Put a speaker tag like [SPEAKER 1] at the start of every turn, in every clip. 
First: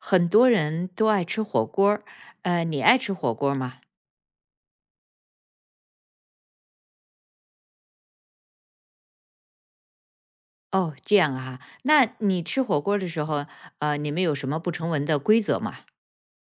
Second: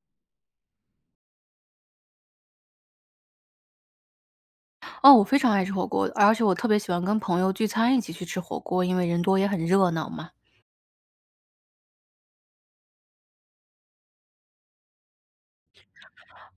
[SPEAKER 1] 很多人都爱吃火锅儿，你爱吃火锅儿吗？
[SPEAKER 2] 哦，我非常爱吃火锅，而且我特别喜欢跟朋友聚餐一起去吃火锅，因为人多也很热闹嘛。
[SPEAKER 1] 哦，这样啊，那你吃火锅儿的时候，你们有什么不成文的规则吗？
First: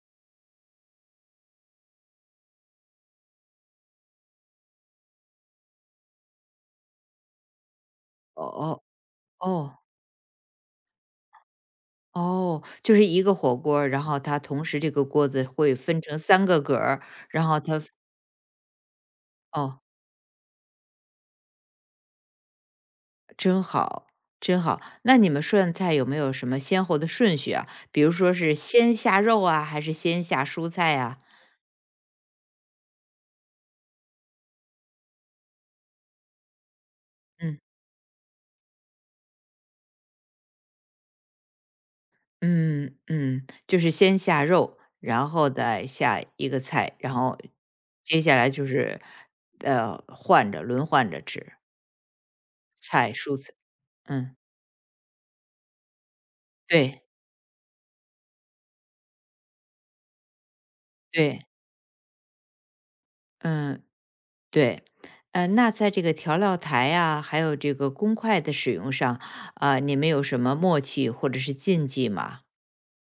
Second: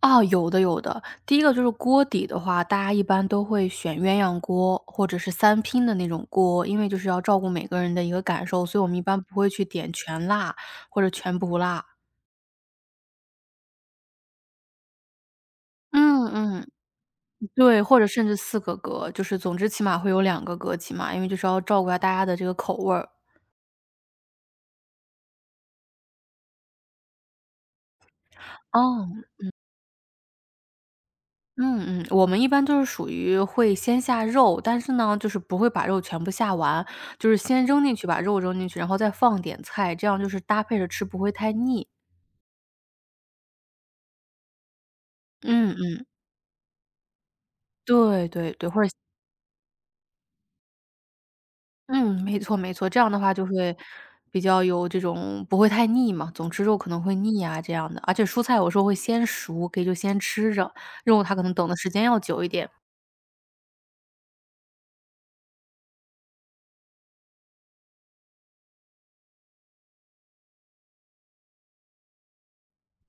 [SPEAKER 2] 啊，有的有的。第一个就是锅底的话，大家一般都会选鸳鸯锅或者是三拼的那种锅，因为就是要照顾每个人的一个
[SPEAKER 1] 哦
[SPEAKER 2] 感受，所以
[SPEAKER 1] 哦
[SPEAKER 2] 我们一般不会去
[SPEAKER 1] 哦
[SPEAKER 2] 点全辣或者全不辣。
[SPEAKER 1] 哦，就是一个火锅儿然后它同时这个锅子会分成
[SPEAKER 2] 嗯
[SPEAKER 1] 三个
[SPEAKER 2] 嗯，
[SPEAKER 1] 格儿，然后它
[SPEAKER 2] 对，或者甚至四个格，就是总之
[SPEAKER 1] 哦，
[SPEAKER 2] 起码会有两个格起码，因为就是要照顾一下大家的这个口味儿。
[SPEAKER 1] 真好真好。那你们涮菜有没有什么先后的顺序啊？比如说是先下
[SPEAKER 2] 哦。
[SPEAKER 1] 肉啊，还是先下蔬菜啊？
[SPEAKER 2] 嗯嗯，我们一般就是属于会先下肉，但是呢，就是不会把肉全部下完，就是
[SPEAKER 1] 嗯。
[SPEAKER 2] 先扔进去，把肉扔进去，然后再放点菜，这样就是搭配着吃不会太腻。
[SPEAKER 1] 嗯嗯，就是先下肉，然后
[SPEAKER 2] 嗯
[SPEAKER 1] 再
[SPEAKER 2] 嗯，
[SPEAKER 1] 下一个菜，然后接
[SPEAKER 2] 对
[SPEAKER 1] 下来
[SPEAKER 2] 对
[SPEAKER 1] 就
[SPEAKER 2] 对，或者
[SPEAKER 1] 是，换着轮换着吃，
[SPEAKER 2] 嗯，没错没错，这样
[SPEAKER 1] 菜、
[SPEAKER 2] 的话
[SPEAKER 1] 蔬
[SPEAKER 2] 就
[SPEAKER 1] 菜，
[SPEAKER 2] 会
[SPEAKER 1] 嗯，
[SPEAKER 2] 比较有这种不会太腻嘛，总吃肉可能
[SPEAKER 1] 对
[SPEAKER 2] 会腻啊这样的，而且蔬菜有时候会先熟，可以就先吃着，肉它可
[SPEAKER 1] 对，
[SPEAKER 2] 能等的时间要久一点。
[SPEAKER 1] 嗯对，那在这个调料台呀，还有这个公筷的使用上，啊，你们有什么默契或者是禁忌吗？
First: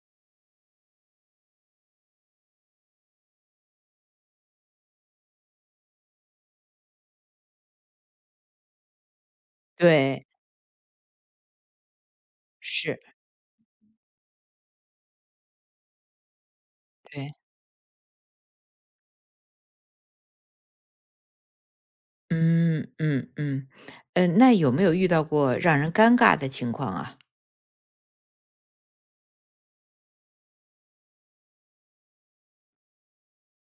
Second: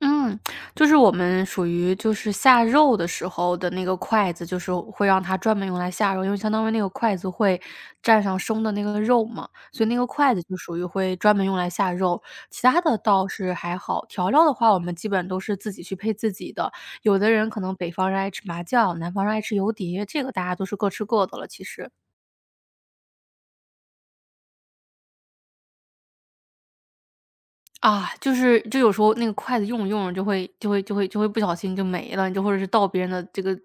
[SPEAKER 2] 嗯，就是我们属于就是下肉的时候的那个筷子，就是会让它专门用来下肉，因为相当于那个筷子会蘸上生的那个肉嘛，所以那个
[SPEAKER 1] 对，
[SPEAKER 2] 筷子就属于会专门用来下肉。其他的
[SPEAKER 1] 是，
[SPEAKER 2] 倒是还好，调料的话我们基本都是自己去配自己的。有的
[SPEAKER 1] 对，
[SPEAKER 2] 人可能北方人爱吃麻酱，南方人爱吃油碟，这个大家都是各吃各的了，其实。
[SPEAKER 1] 嗯嗯嗯，那有没有遇到过让人尴尬的情况啊？
[SPEAKER 2] 啊，就是就有时候那个筷子用着用着就会不小心就没了，就或者是到别人的这个，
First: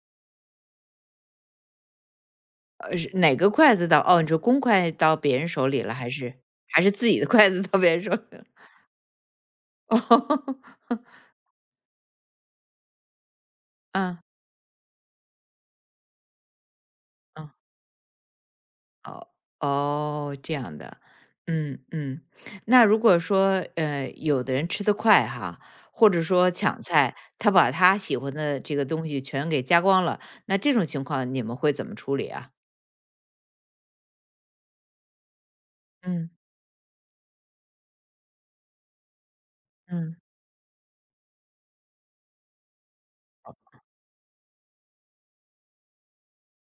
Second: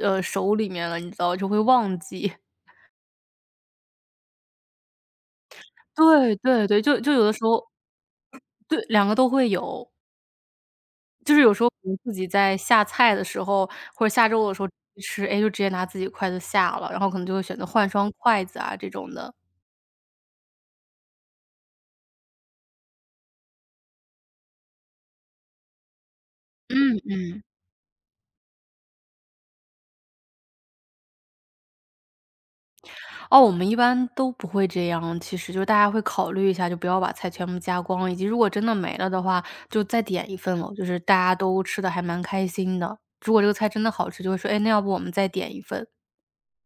[SPEAKER 2] 手里面了，你知道，就会忘记。
[SPEAKER 1] 是哪个筷子到哦，你说公筷到别人手里 了，还是
[SPEAKER 2] 对对对，
[SPEAKER 1] 还是
[SPEAKER 2] 就
[SPEAKER 1] 自
[SPEAKER 2] 就
[SPEAKER 1] 己
[SPEAKER 2] 有
[SPEAKER 1] 的
[SPEAKER 2] 的时
[SPEAKER 1] 筷
[SPEAKER 2] 候
[SPEAKER 1] 子到别人手里了？
[SPEAKER 2] 对，两个都会有。
[SPEAKER 1] 哦，
[SPEAKER 2] 就是有时候我自己在下菜的时候，或者
[SPEAKER 1] 嗯
[SPEAKER 2] 下肉的时候吃，哎，就直接拿自己筷子下了，然后可能就会
[SPEAKER 1] 嗯，
[SPEAKER 2] 选择换双筷子啊这种
[SPEAKER 1] 哦
[SPEAKER 2] 的。
[SPEAKER 1] 哦，这样的，嗯嗯。那如果说有的人吃得快哈，或者说抢
[SPEAKER 2] 嗯
[SPEAKER 1] 菜，
[SPEAKER 2] 嗯。
[SPEAKER 1] 他把他喜欢的这个东西全给加光了，那这种情况你们会怎么处理啊？
[SPEAKER 2] 哦，我们一般都不会这样，其实就是大家会
[SPEAKER 1] 嗯
[SPEAKER 2] 考虑一下，就不要把菜全部加光，以及如果真的没了的话，就再
[SPEAKER 1] 嗯。
[SPEAKER 2] 点一份咯，就是大家都吃的还蛮开心的。如果这个菜真的好吃，就会说：“哎，那要不我们再点一份。”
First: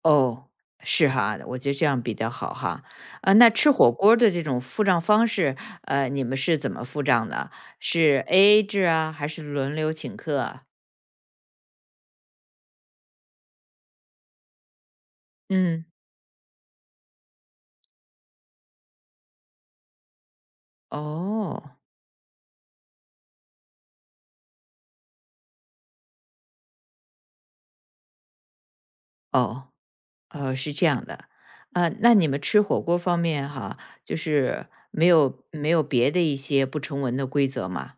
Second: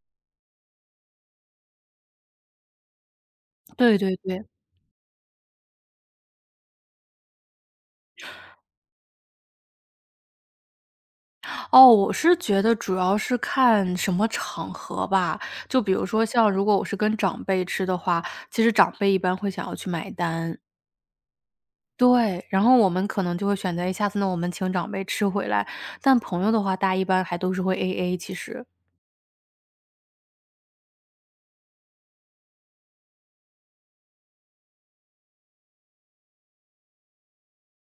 [SPEAKER 1] 哦，是哈，我觉得这样比较好哈。啊，那吃火
[SPEAKER 2] 对
[SPEAKER 1] 锅
[SPEAKER 2] 对
[SPEAKER 1] 儿的这
[SPEAKER 2] 对。
[SPEAKER 1] 种付账方式，你们是怎么付账的？是 AA 制啊，还是轮流请客啊？
[SPEAKER 2] 哦，我是觉得主要是看什么场合吧，就
[SPEAKER 1] 嗯，
[SPEAKER 2] 比如说像如果我是跟长辈吃的话，其实长辈一般会想要去买单。
[SPEAKER 1] 哦，
[SPEAKER 2] 对，然后我们可能就会选择，哎，下次呢我们请长辈吃回来，但朋友的话，大家一般还都是会 AA，其实。
[SPEAKER 1] 哦，是这样的。啊。那你们吃火锅方面哈，就是没有没有别的一些不成文的规则吗？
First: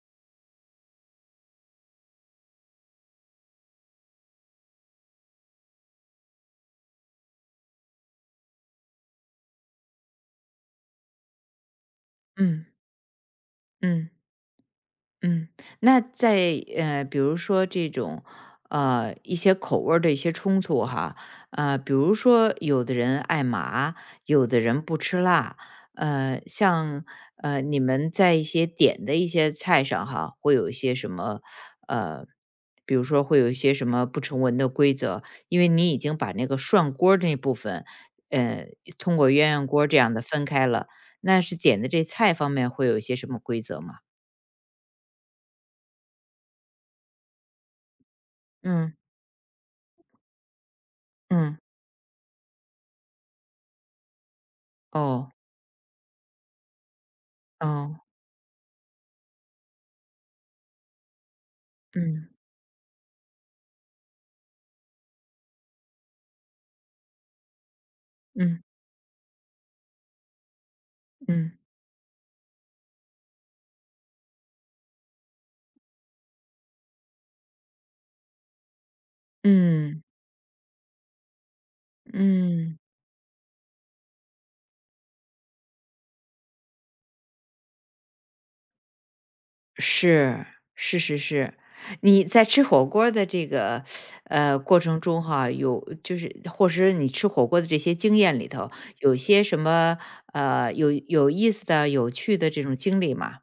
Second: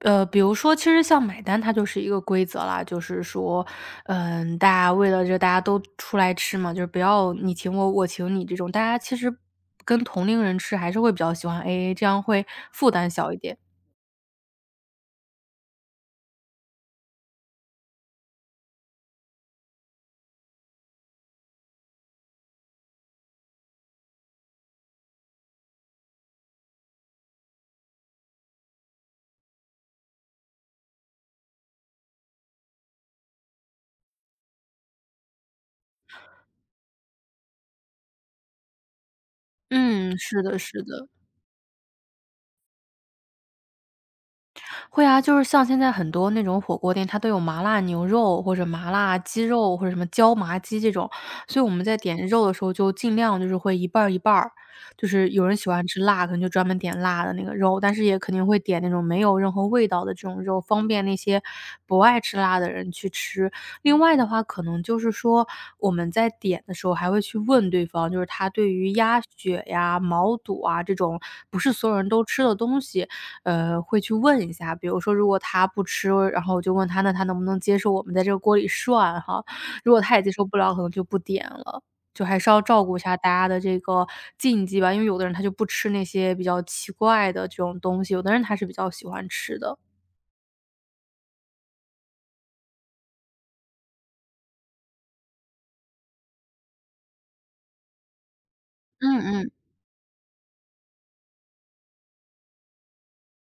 [SPEAKER 2] 比如说，其实像买单它就是一个规则啦，就是说，嗯，大家为了大家都出来吃嘛，就是不要你请我，我请你这种，大家其实跟同龄人吃还是会比较喜欢 AA，这样会
[SPEAKER 1] 嗯
[SPEAKER 2] 负担小一点。
[SPEAKER 1] 嗯。嗯，那在比如说这种一些口味儿的一些冲突哈，比如说有的人爱麻，有的人不吃辣，呃，像你们在一些点的一些菜上哈，会有一些什么呃，比如说会有一些什么不成文的规则，因为你已经把那个涮锅儿那部分，呃，通过鸳鸯锅儿这样
[SPEAKER 2] 嗯，
[SPEAKER 1] 的
[SPEAKER 2] 是
[SPEAKER 1] 分
[SPEAKER 2] 的
[SPEAKER 1] 开
[SPEAKER 2] 是
[SPEAKER 1] 了，
[SPEAKER 2] 的。
[SPEAKER 1] 那是点的这菜方面会有一些什么规则吗？
[SPEAKER 2] 会啊，就是像现在很多那种火锅店，它都有麻辣牛肉或者麻
[SPEAKER 1] 嗯
[SPEAKER 2] 辣鸡肉或者什么椒麻鸡这种，
[SPEAKER 1] 嗯。
[SPEAKER 2] 所以我们在点肉的时候就尽量就是会一半儿一半儿，就
[SPEAKER 1] 哦，
[SPEAKER 2] 是有人喜欢吃辣，可能就专门点辣的那个肉，但
[SPEAKER 1] 哦，
[SPEAKER 2] 是也肯定会点那种没有任何味道的这种肉，方便那些不爱
[SPEAKER 1] 嗯，
[SPEAKER 2] 吃辣的人去吃。另外的话，可能就是说我们在点的时候还会去问对方，就是他
[SPEAKER 1] 嗯，
[SPEAKER 2] 对于鸭血呀、毛肚啊这种
[SPEAKER 1] 嗯，
[SPEAKER 2] 不是所有人都吃的东西，会去问一下，比如说如果他不吃，然后我就问他，那他能不能接受我们在这个锅里涮哈？如果
[SPEAKER 1] 嗯，
[SPEAKER 2] 他也接受不了，可能就不点了。就还是要
[SPEAKER 1] 嗯，
[SPEAKER 2] 照顾一下大家的这个禁忌吧，因为有的人他就不吃那些比较奇怪的这种东西，有的人他是比较喜欢吃的。
[SPEAKER 1] 是，是是是。你在吃火锅儿的这个，过程中哈，有就是或者是你吃火锅的这些经验里头，有
[SPEAKER 2] 嗯
[SPEAKER 1] 些
[SPEAKER 2] 嗯。
[SPEAKER 1] 什么，有意思的、有趣的这种经历吗？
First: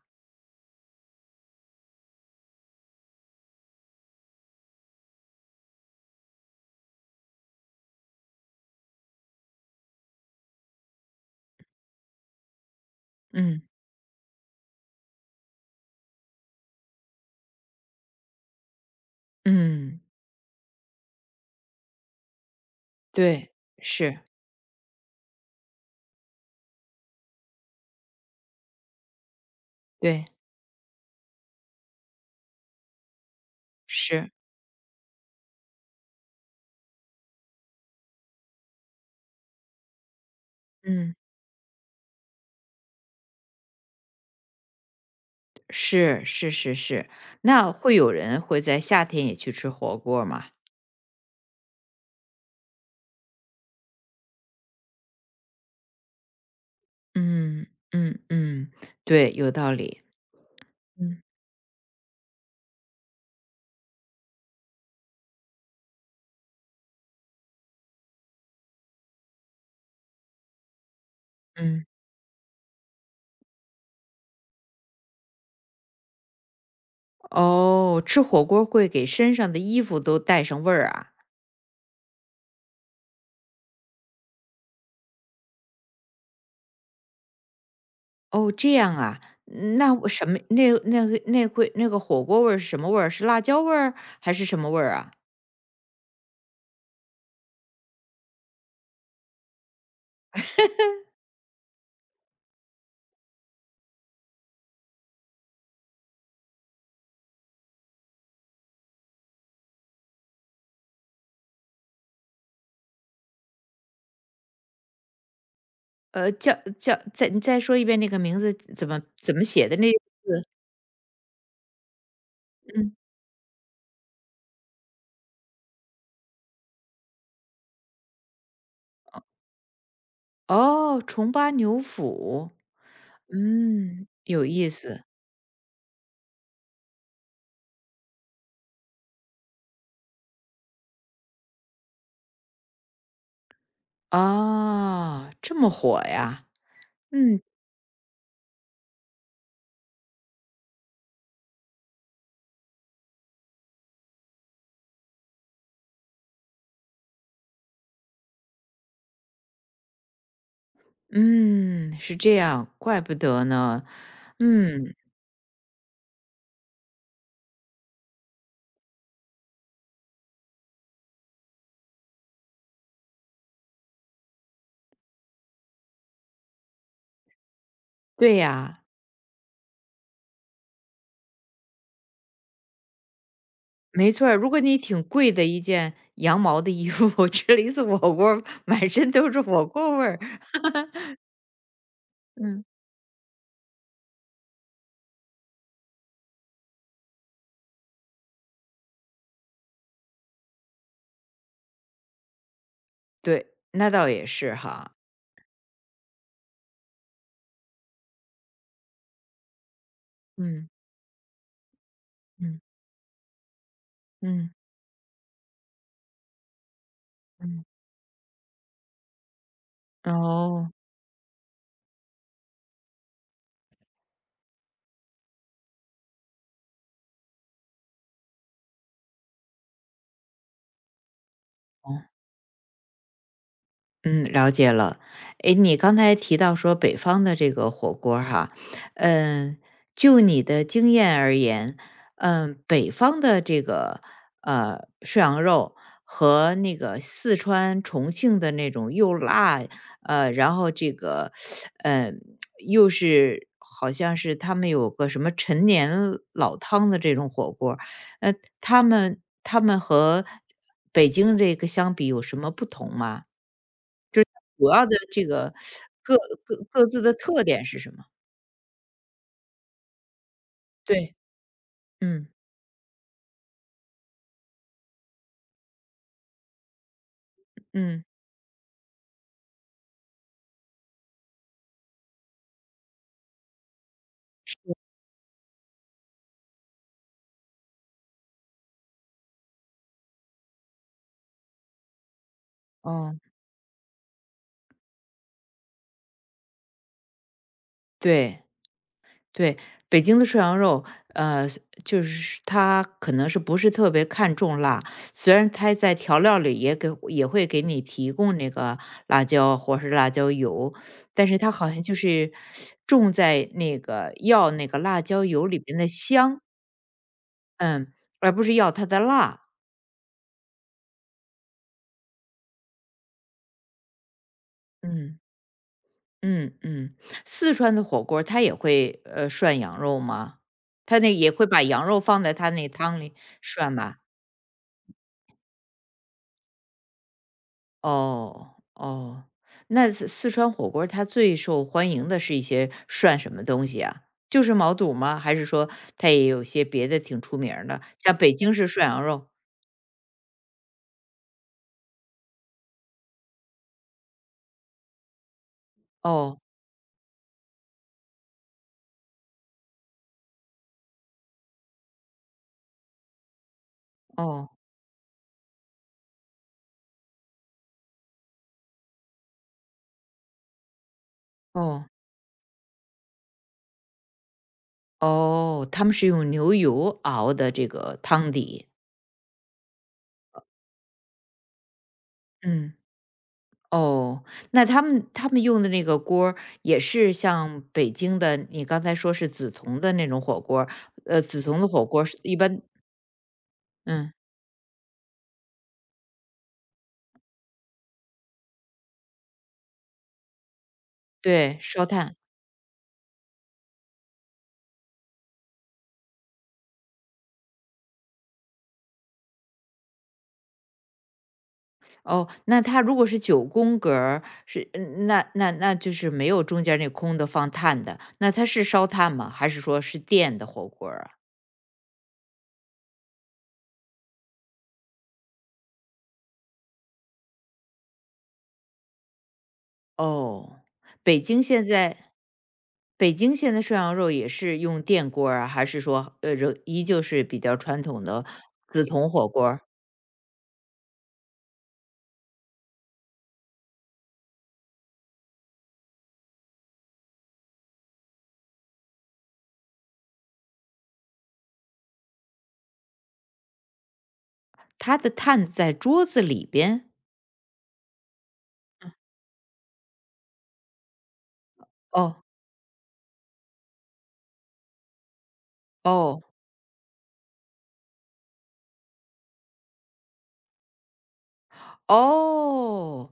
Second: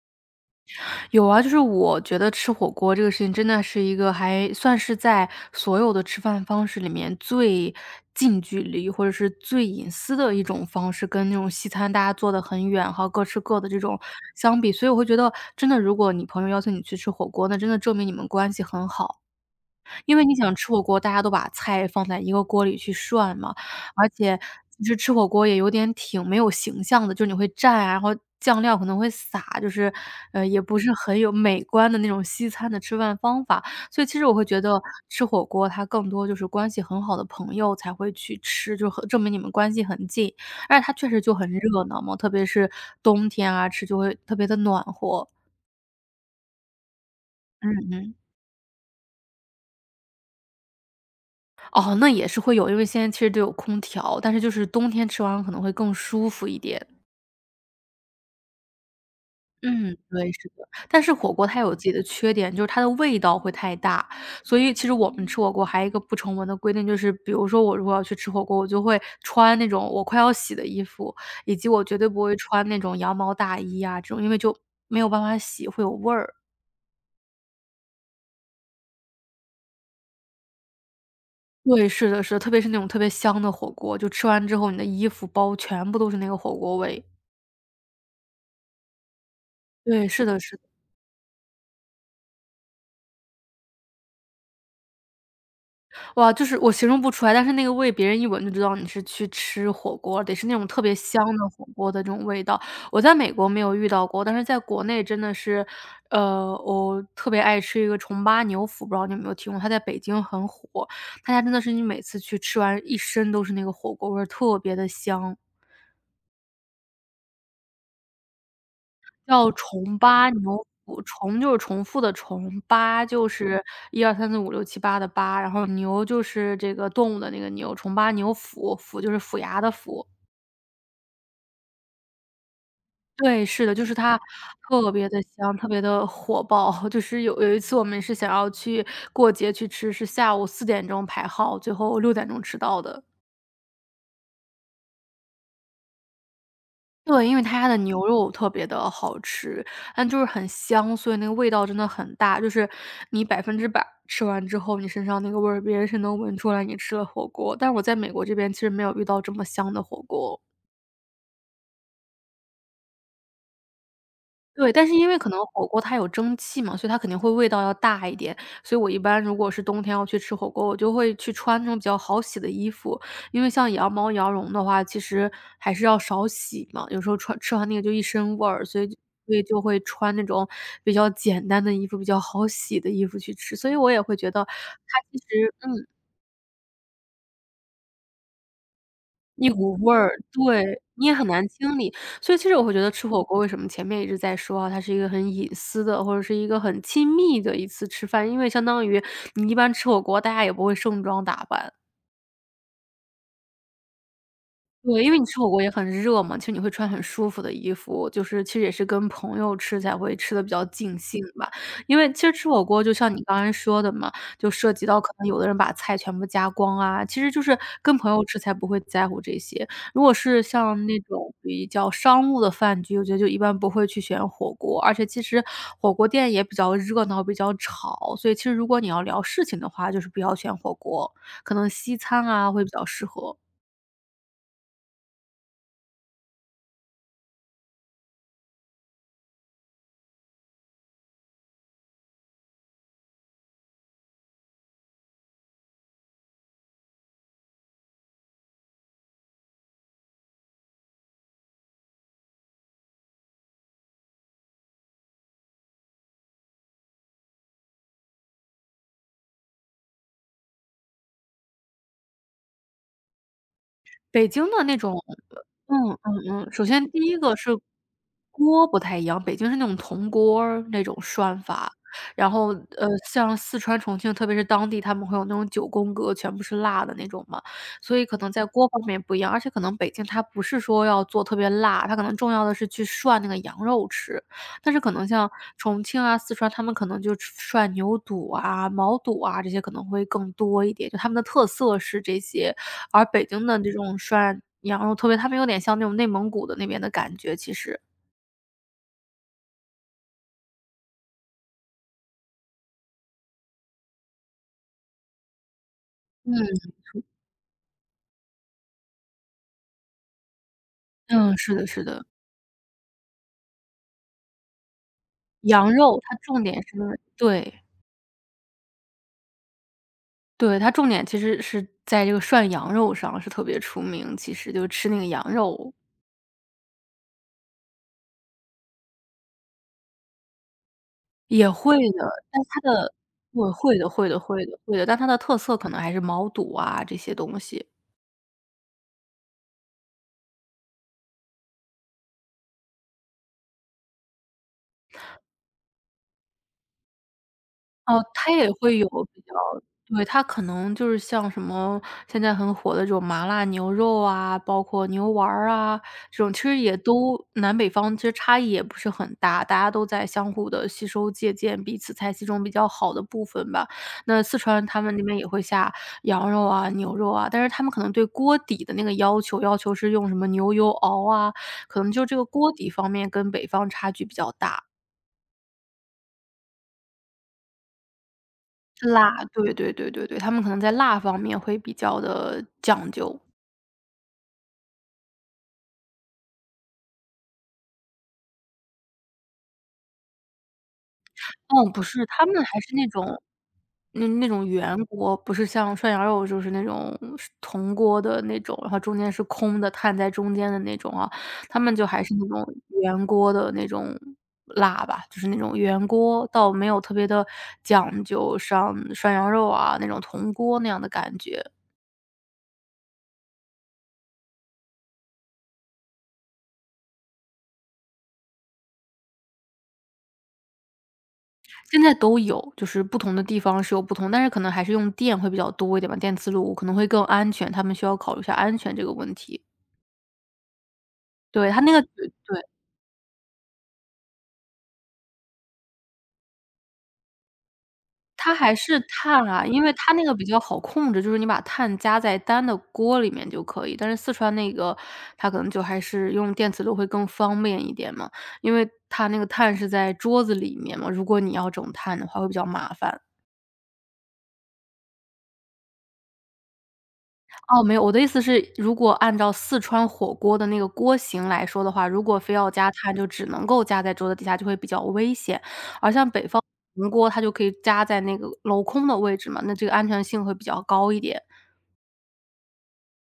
[SPEAKER 2] 有啊，就是我觉得吃火锅这个事情真的是一个还算是在所有的吃饭方式里面最近距离或者是最隐私的一种方式，跟那种西餐大家坐得很远，哈，各吃各
[SPEAKER 1] 嗯，
[SPEAKER 2] 的这种相比，所以我会觉得，真的，如果你朋友邀请你去吃火锅，那真的证明你们关系很好。
[SPEAKER 1] 嗯，
[SPEAKER 2] 因为你想吃火锅，大家都把菜放在一个锅里去涮
[SPEAKER 1] 对，
[SPEAKER 2] 嘛，而
[SPEAKER 1] 是，
[SPEAKER 2] 且其实吃火锅也有点挺没有形象的，就是你会蘸啊，然后酱料可能会撒，就是，
[SPEAKER 1] 对，
[SPEAKER 2] 也不是很有美观的那种西餐的吃饭方法。所以其实
[SPEAKER 1] 是，
[SPEAKER 2] 我会觉得吃火锅它更多就是关系很好的朋友才会去吃，就很证明你们关系很近，而且它确
[SPEAKER 1] 嗯，
[SPEAKER 2] 实就很热闹嘛，特别是冬天啊，吃就会特别的暖和。
[SPEAKER 1] 是，是是是。那
[SPEAKER 2] 嗯
[SPEAKER 1] 会有
[SPEAKER 2] 嗯。
[SPEAKER 1] 人会在夏天也去吃火锅儿吗？
[SPEAKER 2] 哦，那也是会有，因为现在其实都有空调，但是就是冬天吃完可能会更舒服一点。
[SPEAKER 1] 嗯嗯嗯，对，有道
[SPEAKER 2] 嗯，
[SPEAKER 1] 理。
[SPEAKER 2] 对，是的。但是
[SPEAKER 1] 嗯
[SPEAKER 2] 火锅它有自己的缺点，就是它的味道会太大，所以其实我们吃火锅还有一个不成文的规定，就是比如说我如果要去吃火锅，我就会穿那种我快要洗的衣服，以及我
[SPEAKER 1] 嗯。
[SPEAKER 2] 绝对不会穿那种羊毛大衣啊这种，因为就没有办法洗，会有味儿。
[SPEAKER 1] 哦，吃火锅会给身上的衣服都带上味儿啊？
[SPEAKER 2] 对，是的，是的，特别是那种特别香的火锅，就吃完之后你的衣服、包全部都是那个火锅味。
[SPEAKER 1] 哦，这样啊，嗯那
[SPEAKER 2] 对，
[SPEAKER 1] 我
[SPEAKER 2] 是
[SPEAKER 1] 什么
[SPEAKER 2] 的是的。
[SPEAKER 1] 那那个那会那个火锅味儿是什么味儿？是辣椒味儿还是什么味儿啊？
[SPEAKER 2] 哇，就是我形容不出来，但是那个味别人一闻就知道你是去吃火锅，得是那种特别香的火锅的这种味道。我在美国没有遇到过，但是在国内真的是，我特别爱吃一个重八牛府，不知道你有没有听过？它在北京很火，他家真的是你每次去吃完一身都是那个火锅味儿，特别的香。
[SPEAKER 1] 呃，叫叫再你再说一遍那个名字怎么怎么
[SPEAKER 2] 叫
[SPEAKER 1] 写的那？
[SPEAKER 2] 重八牛肚，重就是重复的重，
[SPEAKER 1] 嗯。
[SPEAKER 2] 八就是一二三四五六七八的八，然后牛就是这个动物的那个牛，重八牛肚，肚就是府衙的府。
[SPEAKER 1] 哦，重八牛府。
[SPEAKER 2] 对，是的，就是
[SPEAKER 1] 嗯，
[SPEAKER 2] 它
[SPEAKER 1] 有意
[SPEAKER 2] 特
[SPEAKER 1] 思。
[SPEAKER 2] 别的香，特别的火爆。就是有一次我们是想要去过节去吃，是下午4点钟排号，最后6点钟吃到的。
[SPEAKER 1] 啊，这么火呀？
[SPEAKER 2] 对，因为
[SPEAKER 1] 嗯。
[SPEAKER 2] 他家的牛肉特别的好吃，但就是很香，所以那个味道真的很大，就是你100%吃完之后，你身上那个味儿别人是能闻出来你吃了火锅，但是我在美国这边其实没有遇到这么香的火锅。
[SPEAKER 1] 嗯，是这样，怪不得呢。
[SPEAKER 2] 对，但是
[SPEAKER 1] 嗯，
[SPEAKER 2] 因为可能火锅它有蒸汽嘛，所以它肯定会味道要大一点。所以我一般如果是冬天要去吃火锅，我就会去穿那种比较好洗的衣服。因为像羊毛、羊绒的话，其实还是要少洗嘛，有时候穿吃完那个就一
[SPEAKER 1] 对
[SPEAKER 2] 身味儿，所
[SPEAKER 1] 呀，
[SPEAKER 2] 以就所以就会穿那种比较简单的衣服，比较好洗的衣服去吃。所以我也
[SPEAKER 1] 没
[SPEAKER 2] 会
[SPEAKER 1] 错
[SPEAKER 2] 觉
[SPEAKER 1] 儿
[SPEAKER 2] 得
[SPEAKER 1] 如果你
[SPEAKER 2] 它
[SPEAKER 1] 挺
[SPEAKER 2] 其
[SPEAKER 1] 贵的
[SPEAKER 2] 实
[SPEAKER 1] 一件羊毛的衣服，吃了一次火锅儿满身都是
[SPEAKER 2] 一
[SPEAKER 1] 火
[SPEAKER 2] 股味
[SPEAKER 1] 锅味
[SPEAKER 2] 儿，
[SPEAKER 1] 儿。
[SPEAKER 2] 对，你也很难清理。所以其实我
[SPEAKER 1] 嗯，
[SPEAKER 2] 会觉得吃火锅为什么前面一直在说啊，它是一个很隐私的，或者是一个很亲密的一次吃饭，因为相当于你一般吃火锅，大家也不会盛装打扮。
[SPEAKER 1] 对，那倒也是哈。
[SPEAKER 2] 对，因为你吃火锅也很热嘛，其实你会穿很舒服的衣服，就是其实也是跟朋友吃才会吃的比较
[SPEAKER 1] 嗯
[SPEAKER 2] 尽兴吧。因为其实吃
[SPEAKER 1] 嗯
[SPEAKER 2] 火锅就像你刚才说的嘛，就
[SPEAKER 1] 嗯
[SPEAKER 2] 涉及到可能有的人把菜全部加光啊，其实就是
[SPEAKER 1] 嗯，
[SPEAKER 2] 跟朋友吃才不会在乎这些。如果是
[SPEAKER 1] 哦
[SPEAKER 2] 像那种比较商务的饭局，我觉得就一般不会去选火锅，而且其实火锅店也比较热闹、比较吵，所以其实如果你要聊事情的话，就是不要选火锅，可能西
[SPEAKER 1] 哦。
[SPEAKER 2] 餐啊会比较适合。
[SPEAKER 1] 嗯，了解了。诶，你刚才提到说北方的这个火锅儿哈，嗯，就你的经验而言，嗯，北方的这个涮羊肉和那个四川、重庆的那种又辣，然后这个，呃，又是好像是他们有个什么陈年老汤的这种火锅儿，呃，他们和北京这个相比有什么不同吗？
[SPEAKER 2] 北京的
[SPEAKER 1] 主
[SPEAKER 2] 那
[SPEAKER 1] 要
[SPEAKER 2] 种
[SPEAKER 1] 的这个各各
[SPEAKER 2] 首
[SPEAKER 1] 各
[SPEAKER 2] 先第
[SPEAKER 1] 自的
[SPEAKER 2] 一个
[SPEAKER 1] 特
[SPEAKER 2] 是
[SPEAKER 1] 点是什么？
[SPEAKER 2] 锅不太一样，北京是那种铜锅儿那种
[SPEAKER 1] 对，
[SPEAKER 2] 涮法，
[SPEAKER 1] 嗯
[SPEAKER 2] 然后，像四川、重庆，特别是当地，他们会有那种九宫格，全部是辣的那种嘛，所
[SPEAKER 1] 嗯。
[SPEAKER 2] 以可能在锅方面不一样，而且可能北京它不是说要做特别辣，它可能重要的是去涮那个羊肉吃。但是可能像重庆啊、四川，他们可能就吃涮牛肚啊、毛肚啊这些可能会更多一点，就他们的特色是这些。而
[SPEAKER 1] 哦，
[SPEAKER 2] 北京的这种涮羊肉，特别他们有点像那种内蒙古的那边的感觉，其实。
[SPEAKER 1] 对对，北京的涮羊肉，呃，就是它可能是不是特别看重辣，虽然它在调料里
[SPEAKER 2] 嗯，
[SPEAKER 1] 也给也会给你提供那个辣椒或是辣椒油，但是
[SPEAKER 2] 嗯，
[SPEAKER 1] 它
[SPEAKER 2] 是的
[SPEAKER 1] 好像
[SPEAKER 2] 是
[SPEAKER 1] 就
[SPEAKER 2] 的。
[SPEAKER 1] 是重在那个要那个辣椒油里
[SPEAKER 2] 羊
[SPEAKER 1] 边的
[SPEAKER 2] 肉它
[SPEAKER 1] 香，
[SPEAKER 2] 重点是对，
[SPEAKER 1] 嗯，而不是要它的辣，
[SPEAKER 2] 对，它重点其实是在这个涮羊肉上是特别出名，其实就吃那个
[SPEAKER 1] 嗯。
[SPEAKER 2] 羊肉。
[SPEAKER 1] 嗯嗯，四川的火锅儿它也会，涮羊肉吗？它那也会
[SPEAKER 2] 也
[SPEAKER 1] 把
[SPEAKER 2] 会
[SPEAKER 1] 羊肉放
[SPEAKER 2] 的，
[SPEAKER 1] 在
[SPEAKER 2] 但
[SPEAKER 1] 它
[SPEAKER 2] 它
[SPEAKER 1] 那
[SPEAKER 2] 的
[SPEAKER 1] 汤里
[SPEAKER 2] 对，
[SPEAKER 1] 涮
[SPEAKER 2] 会的
[SPEAKER 1] 吧？
[SPEAKER 2] 会的会的会的，但它的特色可能还是毛肚啊这些东西。
[SPEAKER 1] 哦，哦，那四川火锅儿它最受欢迎的是一些涮什么东西啊？就是毛肚吗？还是说它也有些别的挺出名儿的，
[SPEAKER 2] 哦，
[SPEAKER 1] 像
[SPEAKER 2] 它
[SPEAKER 1] 北
[SPEAKER 2] 也
[SPEAKER 1] 京是
[SPEAKER 2] 会有
[SPEAKER 1] 涮羊
[SPEAKER 2] 比
[SPEAKER 1] 肉，
[SPEAKER 2] 较对，它可能就是像什么现在很火的这种麻辣牛肉啊，包括牛丸儿啊，这种
[SPEAKER 1] 哦，
[SPEAKER 2] 其实也都南北方其实差异也不是很大，大家都在相互的吸收借鉴彼此菜系中比较好的部分吧。那四
[SPEAKER 1] 哦，
[SPEAKER 2] 川他们那边也会下羊肉啊、牛肉啊，但是他们可能对锅底的那个要求，要求是用什么牛油熬啊，可
[SPEAKER 1] 哦，
[SPEAKER 2] 能就这个锅底方面跟北方差距比较大。
[SPEAKER 1] 哦，哦他们是用牛油熬的这个汤底，
[SPEAKER 2] 辣，对对对对对，他们可能在辣方面会比较的
[SPEAKER 1] 嗯。
[SPEAKER 2] 讲究。
[SPEAKER 1] 哦，那他们用的那个锅儿也是像北京的，你刚才说是紫铜的那种火锅儿，紫铜的
[SPEAKER 2] 哦，不
[SPEAKER 1] 火锅
[SPEAKER 2] 是，
[SPEAKER 1] 儿是
[SPEAKER 2] 他们
[SPEAKER 1] 一
[SPEAKER 2] 还
[SPEAKER 1] 般
[SPEAKER 2] 是那种那
[SPEAKER 1] 嗯，
[SPEAKER 2] 那种圆锅，不是像涮羊肉就是那种是铜锅的那种，然后中间是空的，碳在中间的那种啊，
[SPEAKER 1] 对，
[SPEAKER 2] 他们就
[SPEAKER 1] 烧
[SPEAKER 2] 还是
[SPEAKER 1] 炭。
[SPEAKER 2] 那种圆锅的那种辣吧，就是那种圆锅，倒没有特别的讲究，像涮羊肉啊，那种铜锅那样的感觉。
[SPEAKER 1] 哦，那它如果是九宫格儿是嗯那那那就是没有中间那空的放炭的，那它是烧炭吗？还是说是电的火锅儿啊？
[SPEAKER 2] 现在都有，就是不同的地方是有不同，但是可能还是用电会比较多一点吧，电磁炉可能会更安全，他们需要考虑一下安全这个问题。
[SPEAKER 1] 哦，北京
[SPEAKER 2] 对，它
[SPEAKER 1] 现
[SPEAKER 2] 那个
[SPEAKER 1] 在
[SPEAKER 2] 对，
[SPEAKER 1] 北京现在涮羊肉也是用电锅儿啊，还是说，仍依旧是比较传统的
[SPEAKER 2] 它还是
[SPEAKER 1] 紫铜
[SPEAKER 2] 碳
[SPEAKER 1] 火
[SPEAKER 2] 啊，
[SPEAKER 1] 锅儿？
[SPEAKER 2] 因为它那个比较好控制，就是你把碳加在单的锅里面就可以。但是四川那个，它可能就还是用电磁炉会更方便一点嘛，因为它那个碳是在桌子里面嘛，如果你要整碳的话会比较麻烦。
[SPEAKER 1] 它的碳在桌子里边？
[SPEAKER 2] 哦，没有，我的意思是，如果按照四川火锅的那个锅型来说的话，如果
[SPEAKER 1] 哦
[SPEAKER 2] 非要加炭，就只能够加在桌子底下，就会比较危险。而像
[SPEAKER 1] 哦
[SPEAKER 2] 北方铜锅，它就可以加在那个镂空的位置嘛，那这个安全性会比较高一点。
[SPEAKER 1] 哦，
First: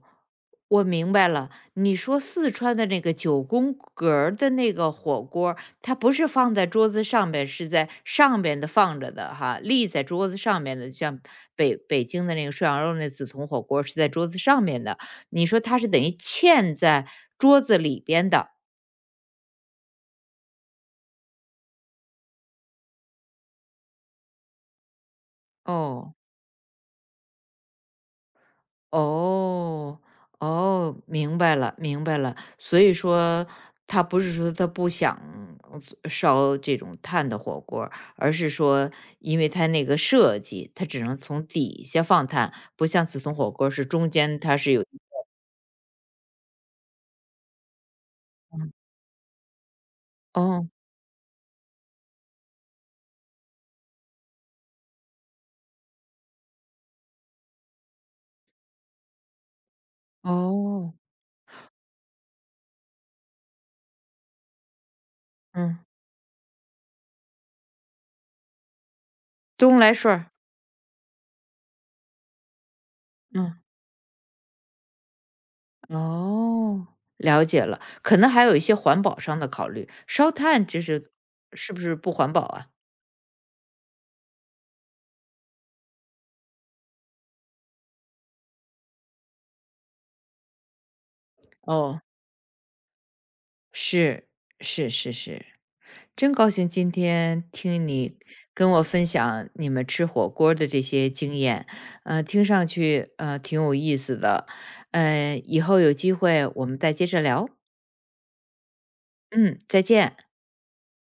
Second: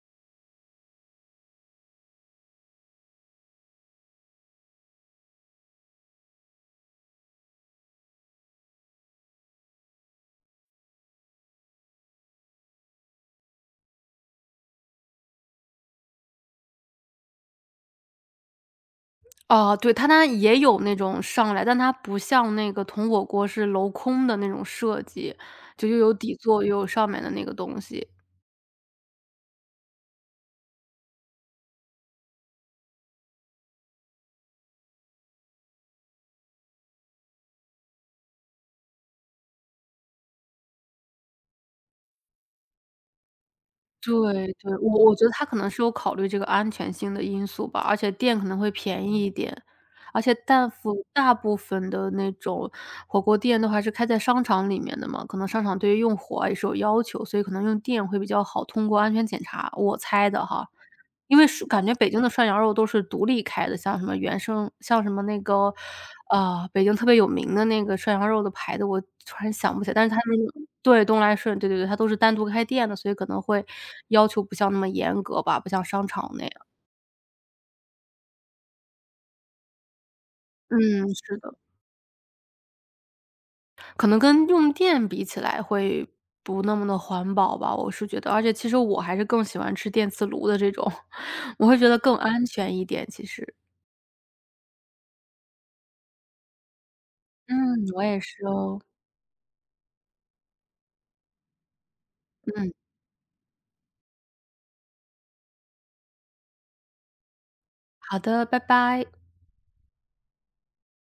[SPEAKER 1] 我明白了。你说四川的那个九宫格儿的那个火锅儿它不是放在桌子上边，是在上边的放着的哈，立在桌子上面的，像北京的那个涮羊肉那紫铜火锅儿是在桌子上面的。你说它是等于嵌在桌子里边的，
[SPEAKER 2] 哦，对，它它也有那种上来，但它不像那个铜火锅是镂空的那种设计，就又有
[SPEAKER 1] 哦。
[SPEAKER 2] 底座，又有上面的那个东西。
[SPEAKER 1] 哦，哦，明白了，明白了。所以说，他不是说他不想烧这种炭的火锅儿而是说，因为他那个设计，它只能从底下放炭，不像紫铜火锅儿是中
[SPEAKER 2] 对
[SPEAKER 1] 间它
[SPEAKER 2] 对，
[SPEAKER 1] 是有
[SPEAKER 2] 我觉得他可能是有考虑这个安全性的因素吧，而且店可能会
[SPEAKER 1] 嗯，
[SPEAKER 2] 便宜一点，而且大
[SPEAKER 1] 哦，
[SPEAKER 2] 部大部分的那种火锅店都还是开在商场里面的嘛，可能商场对于用火啊也是有要求，所以可能用电会比较好通过安全检查，我猜的哈。
[SPEAKER 1] 哦，
[SPEAKER 2] 因为是感觉北京的涮羊肉都是独立开的，像什么原生像什么那个，
[SPEAKER 1] 嗯，
[SPEAKER 2] 北京特别有名的那个涮羊肉的牌子，我突然想
[SPEAKER 1] 东
[SPEAKER 2] 不起
[SPEAKER 1] 来
[SPEAKER 2] 来，但是
[SPEAKER 1] 顺
[SPEAKER 2] 它
[SPEAKER 1] 儿
[SPEAKER 2] 那个对，东来顺，对对对，它都是单独开店的，所以可能
[SPEAKER 1] 嗯，
[SPEAKER 2] 会要求不像那么严格吧，不像商场那样。
[SPEAKER 1] 哦，了解了。可能还有一些环保上的考虑，烧炭
[SPEAKER 2] 嗯，
[SPEAKER 1] 就是
[SPEAKER 2] 是的，
[SPEAKER 1] 是不是不环保啊？
[SPEAKER 2] 可能跟用电比起来会不那么的环保吧，我是觉得，而且其实我还是更喜欢吃电磁炉的这种，我会觉得
[SPEAKER 1] 哦。
[SPEAKER 2] 更安全一点，其实。
[SPEAKER 1] 是，是是是，真高兴今天
[SPEAKER 2] 嗯，
[SPEAKER 1] 听
[SPEAKER 2] 我
[SPEAKER 1] 你
[SPEAKER 2] 也是
[SPEAKER 1] 跟
[SPEAKER 2] 哦，
[SPEAKER 1] 我分享你们吃火锅儿的这些经验，听上
[SPEAKER 2] 嗯，
[SPEAKER 1] 去挺有意思的，以后有机会我们再接着聊，
[SPEAKER 2] 好的，拜拜。
[SPEAKER 1] 嗯，再见。